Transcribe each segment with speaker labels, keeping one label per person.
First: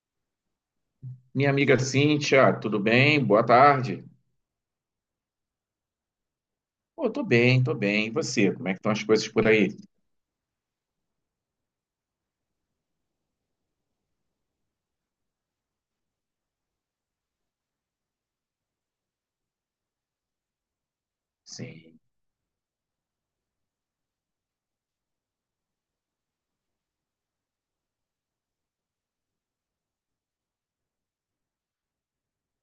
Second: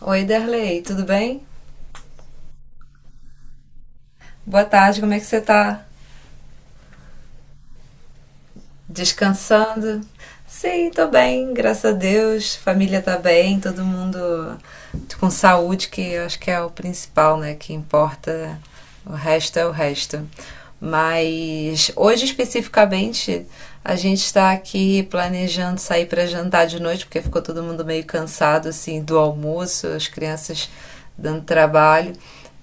Speaker 1: Oi, Derley, tudo bem?
Speaker 2: Minha amiga Cíntia, tudo bem? Boa tarde.
Speaker 1: Boa tarde, como é que você tá?
Speaker 2: Pô, tô bem. E você? Como é que estão as coisas por aí?
Speaker 1: Descansando? Sim, tô bem, graças a Deus. Família tá bem, todo mundo com saúde, que eu acho que é o principal, né? Que importa. O resto é o resto. Mas
Speaker 2: Sim.
Speaker 1: hoje especificamente a gente está aqui planejando sair para jantar de noite, porque ficou todo mundo meio cansado assim do almoço, as crianças dando trabalho.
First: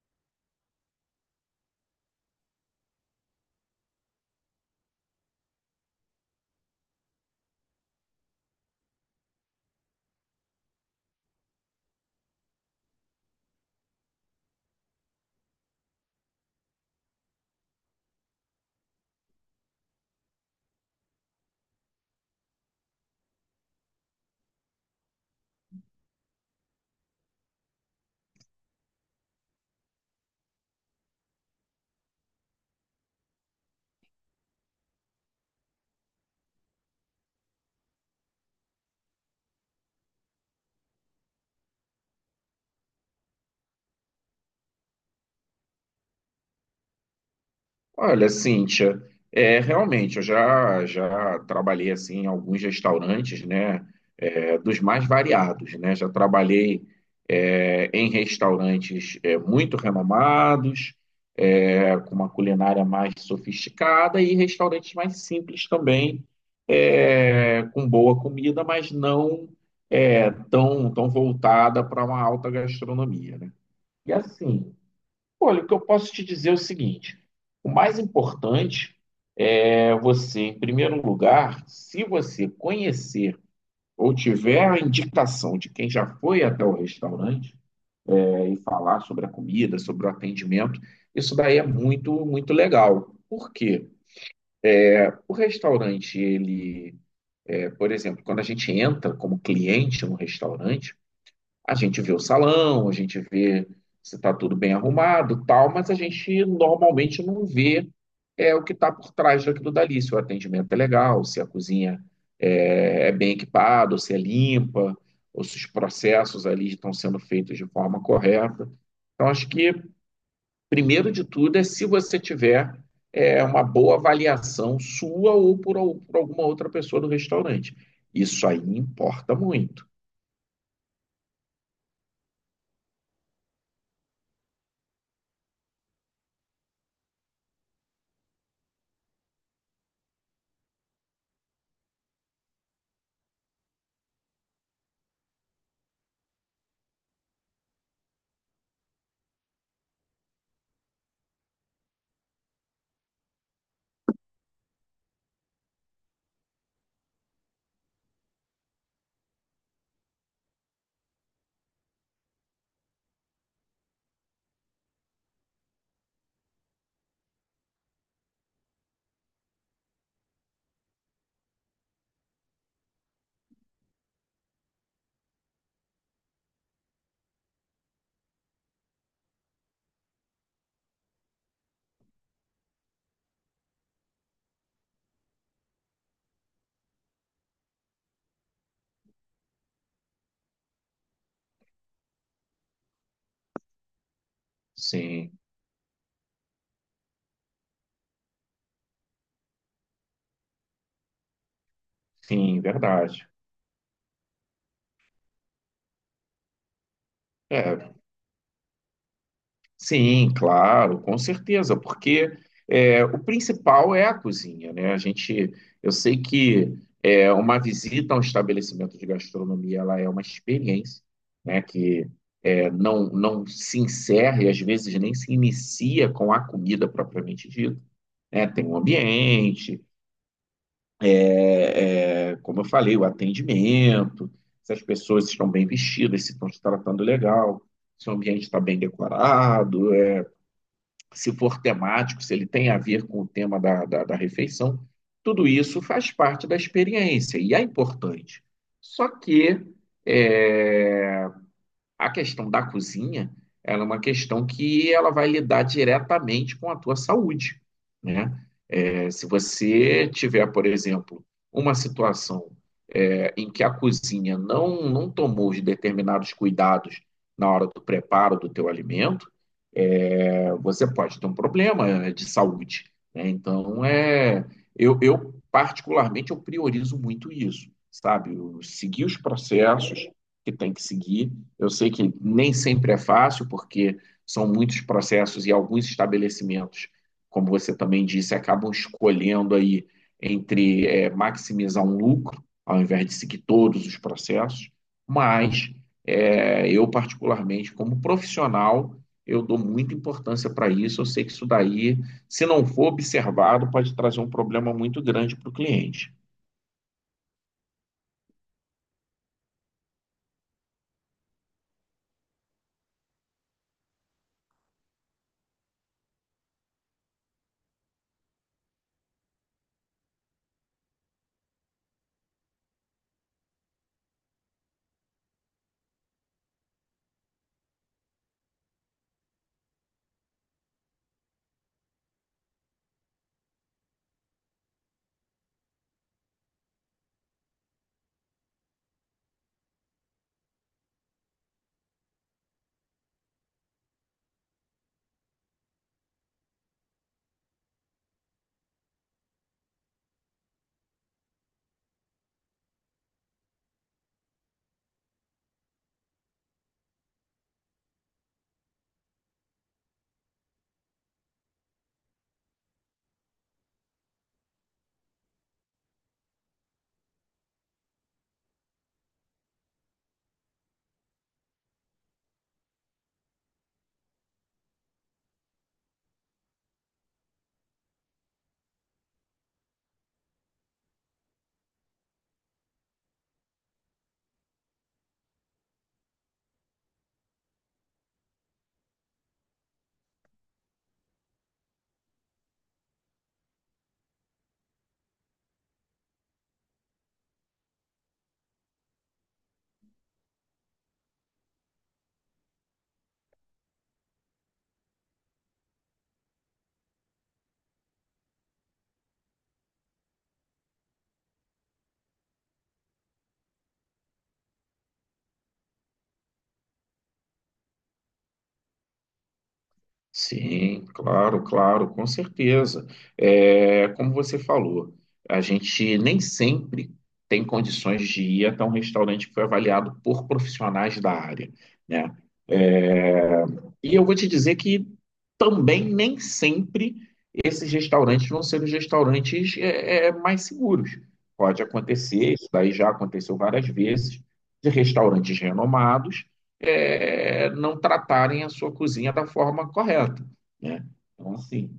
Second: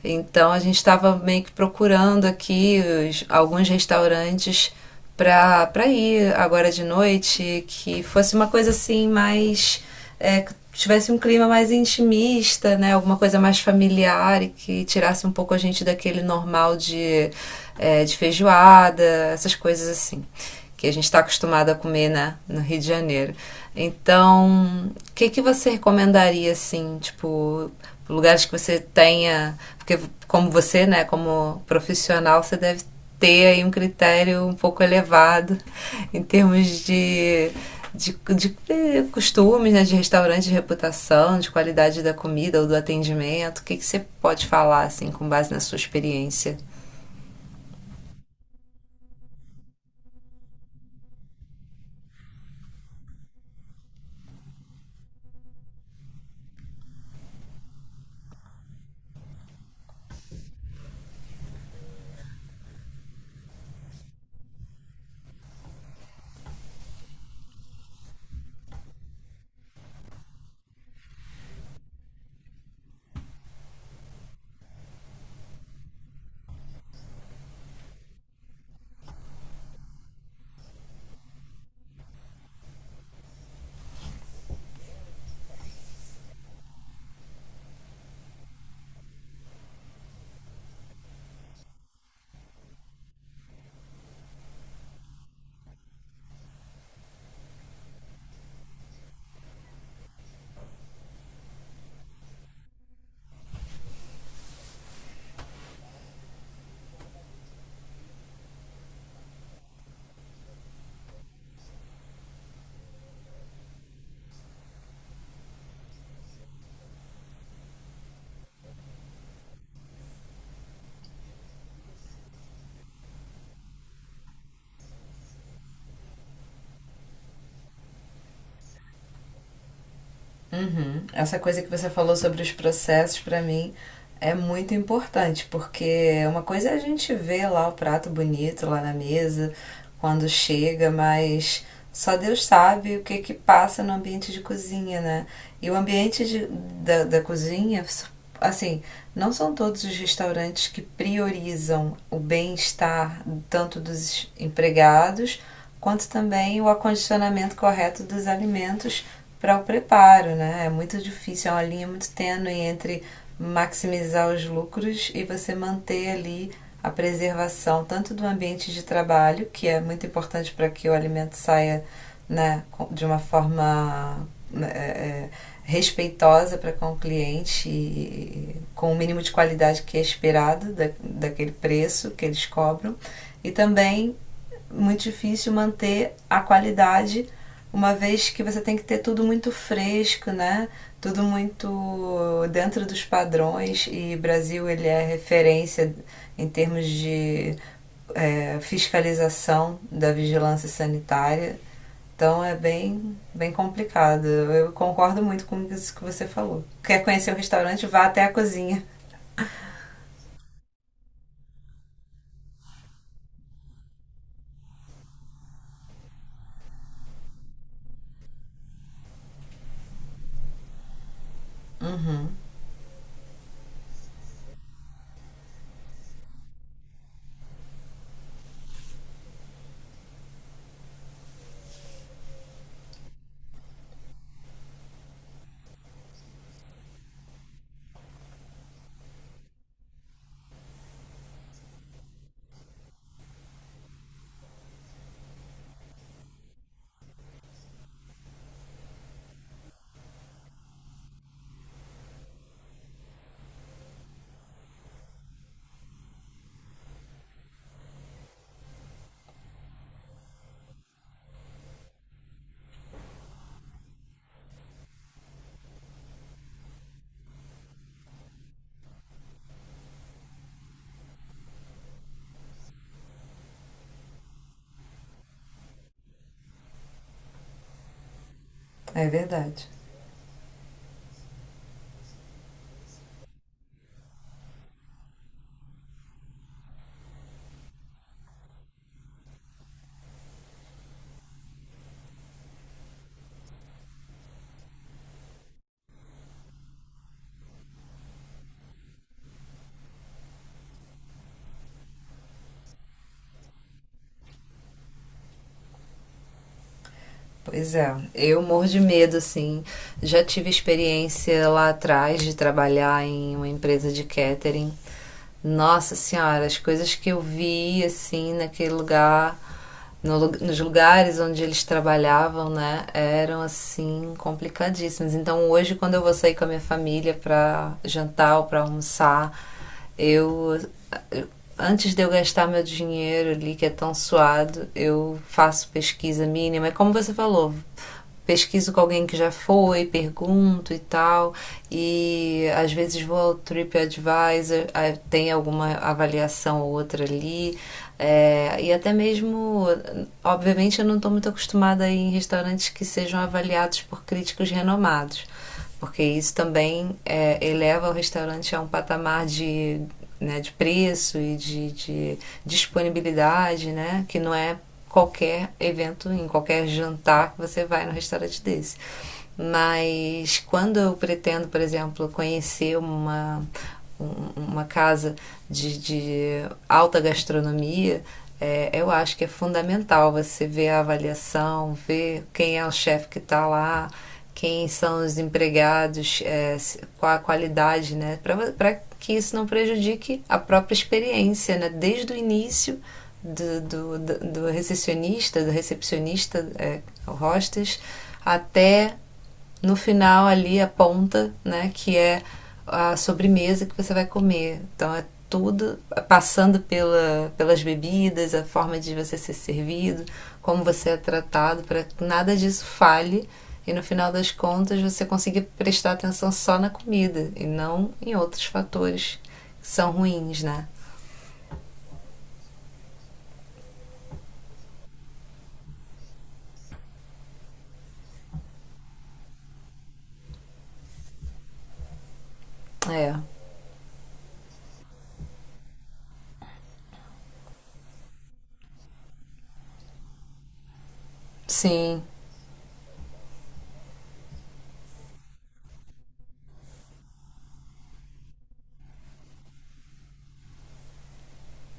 Speaker 1: Então a gente estava meio que procurando aqui alguns restaurantes pra ir agora de noite, que fosse uma coisa assim mais. Que tivesse um clima mais intimista, né? Alguma coisa mais familiar e que tirasse um pouco a gente daquele normal de de feijoada, essas coisas assim. Que a gente está acostumado a comer, né, no Rio de Janeiro. Então, o que que você recomendaria, assim, tipo, lugares que você tenha. Porque, como você, né, como profissional, você deve ter aí um critério um pouco elevado em termos de costumes, né, de restaurante, de reputação, de qualidade da comida ou do atendimento. O que, que você pode falar, assim, com base na sua experiência?
Speaker 2: Olha, Cíntia, realmente, eu já trabalhei assim em alguns restaurantes, né, dos mais variados, né, já trabalhei em restaurantes muito renomados, com uma culinária mais sofisticada e restaurantes mais simples também, com boa comida, mas não tão voltada para uma alta gastronomia, né? E assim, olha, o que eu posso te dizer é o seguinte: o mais importante é você, em primeiro lugar, se você conhecer ou tiver a indicação de quem já foi até o restaurante, e falar sobre a comida, sobre o atendimento, isso daí é muito legal. Por quê? O restaurante, ele, é, por exemplo, quando a gente entra como cliente no restaurante, a gente vê o salão, a gente vê se está tudo bem arrumado, tal, mas a gente normalmente não vê o que está por trás daquilo dali, se o atendimento é legal, se a cozinha é bem equipada, ou se é limpa, ou se os processos ali estão sendo feitos de forma correta. Então, acho que, primeiro de tudo, é se você tiver uma boa avaliação sua ou por alguma outra pessoa do restaurante. Isso aí importa muito.
Speaker 1: Uhum. Essa coisa que você falou sobre os processos, para mim, é muito importante, porque uma coisa é a gente ver lá o prato bonito lá na mesa, quando chega, mas só Deus sabe o que que passa no ambiente de cozinha, né? E o ambiente da cozinha, assim, não são todos os restaurantes que priorizam o bem-estar tanto dos empregados quanto também o acondicionamento correto dos alimentos para o preparo, né? É muito difícil, é uma linha muito tênue entre maximizar os lucros e você manter ali a preservação tanto do ambiente de trabalho, que é muito importante para que o alimento saia, né, de uma forma, né, respeitosa para com o cliente, e com o mínimo de qualidade que é esperado daquele preço que eles cobram, e também muito difícil manter a qualidade, uma vez que você tem que ter tudo muito fresco, né? Tudo muito dentro dos padrões, e Brasil ele é
Speaker 2: Sim,
Speaker 1: referência em termos de fiscalização da vigilância sanitária. Então é
Speaker 2: sim,
Speaker 1: bem,
Speaker 2: verdade.
Speaker 1: bem complicado. Eu concordo muito com isso que você falou. Quer conhecer o restaurante?
Speaker 2: É,
Speaker 1: Vá até a cozinha.
Speaker 2: sim, claro, com certeza, porque o principal é a cozinha, né? Eu sei que uma visita a um estabelecimento de gastronomia, ela é uma experiência, né? Que não se encerra e às vezes nem se inicia com a comida propriamente dita, né? Tem um ambiente, como eu falei, o atendimento, se as pessoas estão bem vestidas, se estão se tratando legal, se o ambiente está bem decorado, se for temático, se ele tem a ver com o tema da refeição, tudo isso faz parte da experiência e é importante. Só que é, a questão da cozinha, ela é uma questão que ela vai lidar diretamente com a tua saúde, né? É, se você tiver, por exemplo, uma situação em que a cozinha não tomou os determinados cuidados na hora do preparo do teu alimento, é, você pode ter um problema de saúde. Né? Então, particularmente, eu priorizo muito isso, sabe? Eu seguir
Speaker 1: É
Speaker 2: os
Speaker 1: verdade.
Speaker 2: processos que tem que seguir. Eu sei que nem sempre é fácil, porque são muitos processos e alguns estabelecimentos, como você também disse, acabam escolhendo aí entre maximizar um lucro, ao invés de seguir todos os processos, mas eu, particularmente, como profissional, eu dou muita importância para isso. Eu sei que isso daí, se não for observado, pode trazer um problema muito grande para o cliente.
Speaker 1: Pois é, eu morro de medo, assim. Já tive experiência lá atrás de trabalhar em uma empresa de catering. Nossa Senhora, as coisas que eu vi, assim, naquele lugar, no lu- nos lugares onde eles trabalhavam, né, eram, assim, complicadíssimas. Então, hoje, quando eu vou sair com a minha família pra jantar ou pra almoçar, eu, antes de eu gastar meu dinheiro ali que é tão suado, eu faço pesquisa mínima. É como você falou, pesquiso com alguém que já foi, pergunto e tal, e às vezes vou ao TripAdvisor, ah, tem alguma avaliação ou outra ali, é, e até mesmo, obviamente eu não estou muito acostumada a ir em restaurantes que sejam avaliados por críticos renomados, porque isso também eleva o restaurante a um patamar de, né, de preço e de disponibilidade, né, que não é qualquer evento, em qualquer jantar que você vai no restaurante desse. Mas quando eu pretendo, por exemplo, conhecer uma casa de alta gastronomia, eu acho que é fundamental você ver a avaliação, ver quem é o chefe que está lá, quem são os empregados, é, qual a qualidade, né? Para que isso não prejudique a própria experiência, né? Desde o início do, do, do recepcionista, do recepcionista, hostes, até no final ali a ponta, né, que é a sobremesa que você vai comer. Então é tudo, é, passando pela, pelas bebidas, a forma de você ser servido, como você é tratado, para que nada disso falhe e no final das contas você consiga prestar atenção só na comida e não em outros fatores que são ruins, né?
Speaker 2: Sim, claro, com certeza. É, como você falou, a gente nem sempre tem condições de ir até um restaurante que foi avaliado por profissionais da área, né?
Speaker 1: É,
Speaker 2: E eu vou te dizer que também nem sempre esses restaurantes vão ser os restaurantes mais seguros. Pode
Speaker 1: sim,
Speaker 2: acontecer, isso daí já aconteceu várias vezes, de restaurantes renomados não tratarem a sua cozinha da forma correta, né? Então, assim,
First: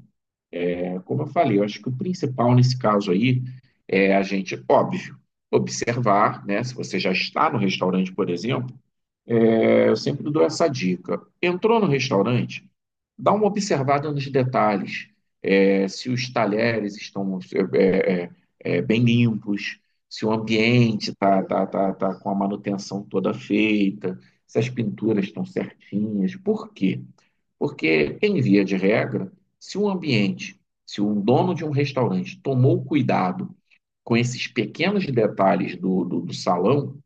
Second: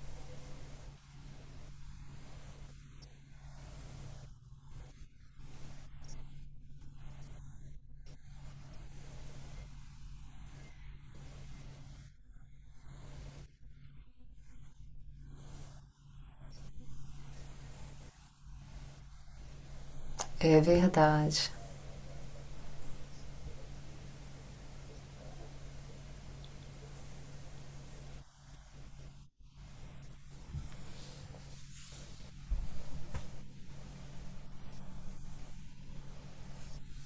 Speaker 2: como eu falei, eu acho que o principal nesse caso aí é a gente, óbvio, observar, né? Se você já está no restaurante, por exemplo, eu sempre dou essa dica. Entrou no restaurante, dá uma observada nos detalhes. É, se os talheres estão é, é, bem limpos, se o
Speaker 1: é
Speaker 2: ambiente está
Speaker 1: verdade.
Speaker 2: tá, tá, tá com a manutenção toda feita, se as pinturas estão certinhas. Por quê? Porque, em via de regra, se um ambiente, se um dono de um restaurante tomou cuidado com esses pequenos detalhes do salão,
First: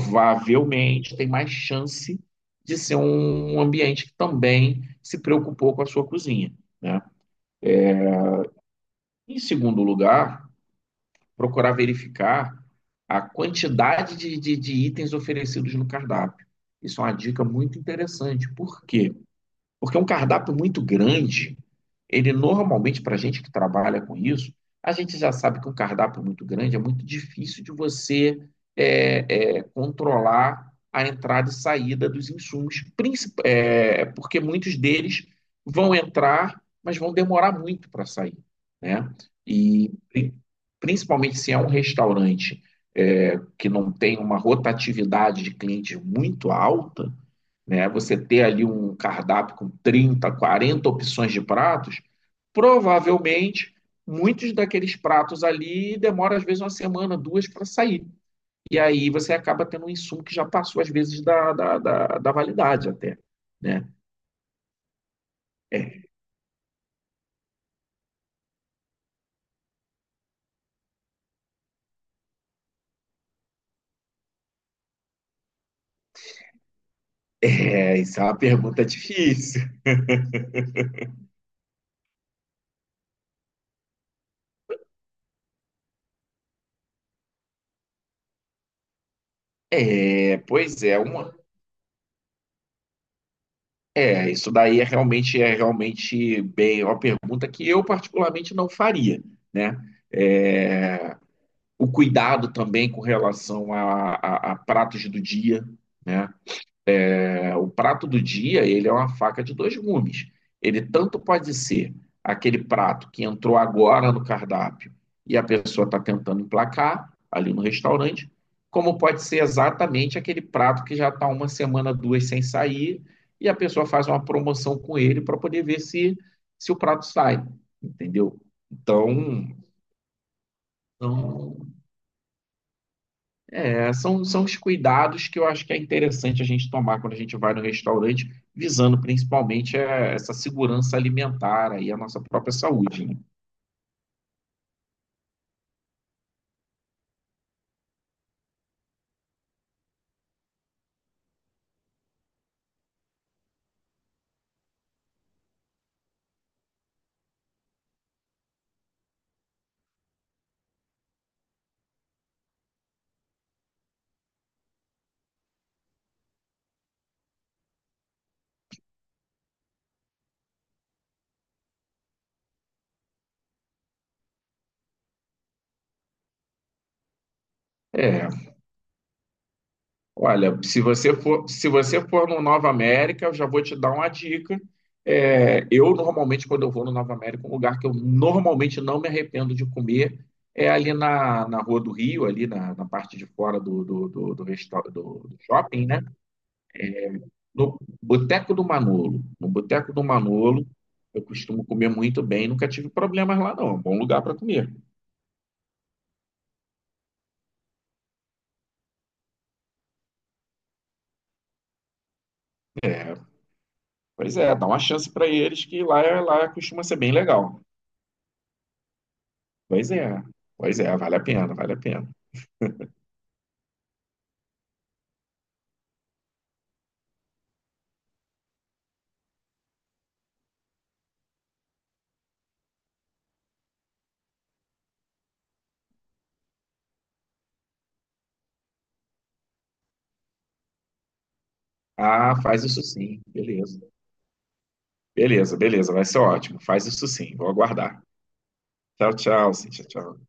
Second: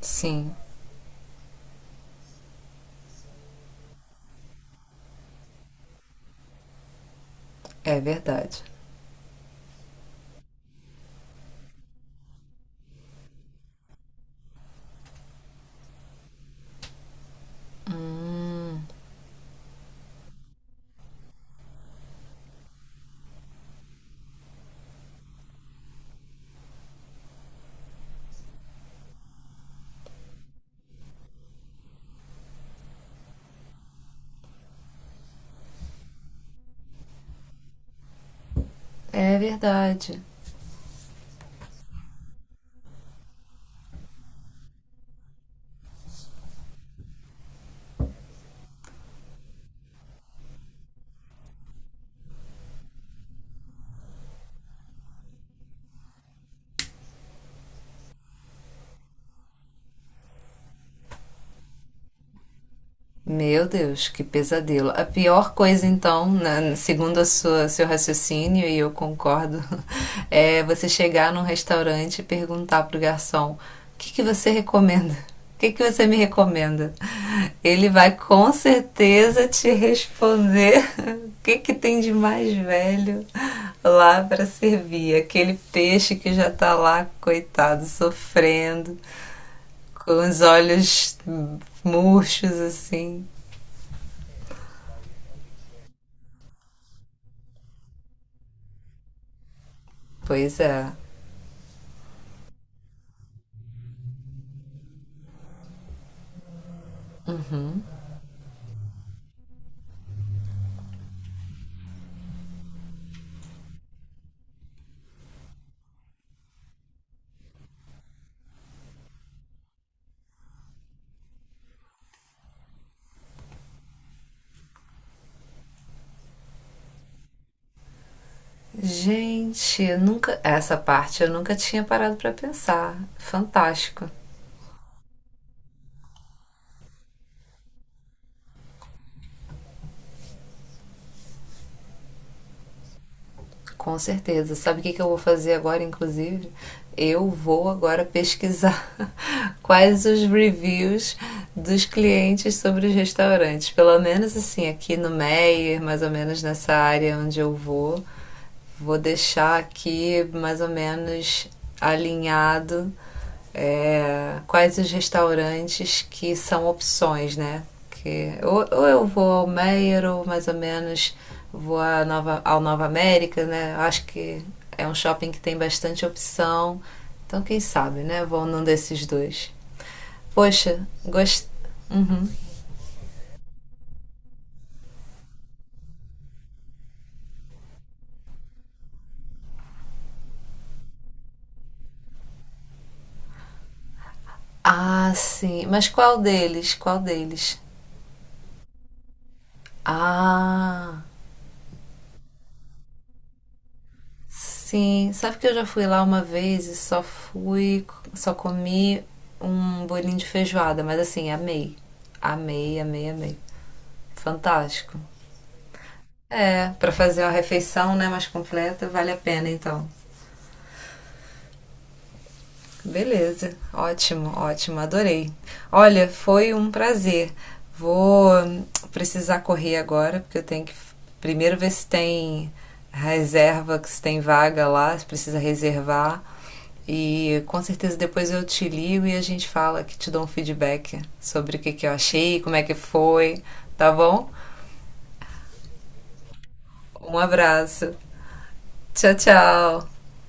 Speaker 1: Sim,
Speaker 2: tem mais chance de ser um ambiente que também se preocupou com a sua cozinha, né?
Speaker 1: é verdade.
Speaker 2: Em segundo lugar, procurar verificar a quantidade de itens oferecidos no cardápio. Isso é uma dica muito interessante. Por quê? Porque um cardápio muito grande, ele normalmente, para a gente que trabalha com isso, a gente já sabe que um cardápio muito grande é muito difícil de você controlar a entrada e saída dos insumos, porque muitos deles vão entrar, mas vão demorar muito para sair, né?
Speaker 1: É
Speaker 2: E
Speaker 1: verdade.
Speaker 2: pri- principalmente se é um restaurante que não tem uma rotatividade de clientes muito alta, né? Você ter ali um cardápio com 30, 40 opções de pratos, provavelmente muitos daqueles pratos ali demora às vezes uma semana, duas para sair. E aí você acaba tendo um insumo que já passou às vezes da validade até.
Speaker 1: Meu
Speaker 2: Né?
Speaker 1: Deus, que pesadelo. A pior coisa,
Speaker 2: É,
Speaker 1: então, segundo a sua, seu raciocínio, e eu concordo, é você chegar num restaurante e perguntar pro garçom: o que que você recomenda? O que que você me recomenda? Ele vai
Speaker 2: isso é uma
Speaker 1: com
Speaker 2: pergunta
Speaker 1: certeza
Speaker 2: difícil.
Speaker 1: te responder o que que tem de mais velho lá para servir. Aquele peixe que já tá lá, coitado, sofrendo, com
Speaker 2: É,
Speaker 1: os
Speaker 2: pois é,
Speaker 1: olhos
Speaker 2: uma,
Speaker 1: murchos assim.
Speaker 2: é, isso daí é realmente, é realmente bem é uma pergunta que eu particularmente não faria, né?
Speaker 1: Pois é.
Speaker 2: É, o cuidado também com relação a pratos do dia. Né? É, o prato do dia ele é uma faca de dois gumes. Ele tanto pode ser aquele prato que entrou agora no cardápio e a pessoa está tentando emplacar ali no restaurante, como pode ser exatamente aquele prato que já está uma semana, duas sem sair e a pessoa faz uma promoção com ele para poder ver se, se o prato sai, entendeu? Então,
Speaker 1: Gente, eu nunca, essa parte eu nunca tinha parado pra pensar.
Speaker 2: é,
Speaker 1: Fantástico,
Speaker 2: são os cuidados que eu acho que é interessante a gente tomar quando a gente vai no restaurante, visando principalmente essa segurança alimentar aí, a nossa própria saúde, né?
Speaker 1: com certeza. Sabe o que que eu vou fazer agora, inclusive? Eu vou agora pesquisar quais os reviews dos clientes sobre os restaurantes. Pelo menos assim, aqui no Meyer, mais ou menos nessa área onde eu vou, vou deixar aqui mais ou menos alinhado, é, quais os restaurantes que são opções, né? Que, ou eu vou ao Meier ou mais ou menos vou à Nova, ao Nova América, né? Acho que é um shopping que tem bastante opção. Então, quem sabe, né?
Speaker 2: É,
Speaker 1: Vou num desses dois.
Speaker 2: olha,
Speaker 1: Poxa, gostei.
Speaker 2: se você
Speaker 1: Uhum.
Speaker 2: for no Nova América, eu já vou te dar uma dica. É, eu normalmente, quando eu vou no Nova América, um lugar que eu normalmente não me arrependo de comer é ali na Rua do Rio, ali na parte de fora do
Speaker 1: Ah,
Speaker 2: do
Speaker 1: sim.
Speaker 2: shopping,
Speaker 1: Mas
Speaker 2: né?
Speaker 1: qual deles? Qual deles?
Speaker 2: No Boteco do Manolo. No Boteco do Manolo,
Speaker 1: Ah,
Speaker 2: eu costumo comer muito bem, nunca tive problemas lá, não. É um bom lugar para comer.
Speaker 1: sim, sabe que eu já fui lá uma vez e só fui, só comi um bolinho de feijoada, mas assim, amei. Amei, amei,
Speaker 2: É,
Speaker 1: amei.
Speaker 2: pois é, dá uma
Speaker 1: Fantástico.
Speaker 2: chance para eles que lá, lá
Speaker 1: É,
Speaker 2: costuma
Speaker 1: pra
Speaker 2: ser bem
Speaker 1: fazer uma
Speaker 2: legal.
Speaker 1: refeição, né, mais completa, vale a pena então.
Speaker 2: Pois é, pois é, vale a pena.
Speaker 1: Beleza, ótimo, ótimo, adorei. Olha, foi um prazer. Vou precisar correr agora, porque eu tenho que primeiro ver se tem reserva, se tem vaga lá, se precisa reservar. E com certeza depois eu te ligo e a gente fala, que te dou um feedback sobre o que, que eu
Speaker 2: Ah,
Speaker 1: achei, como é
Speaker 2: faz
Speaker 1: que
Speaker 2: isso sim,
Speaker 1: foi,
Speaker 2: beleza.
Speaker 1: tá bom?
Speaker 2: Beleza, beleza, vai ser ótimo. Faz isso
Speaker 1: Um
Speaker 2: sim, vou
Speaker 1: abraço.
Speaker 2: aguardar.
Speaker 1: Tchau,
Speaker 2: Tchau, tchau, Cíntia,
Speaker 1: tchau.
Speaker 2: tchau.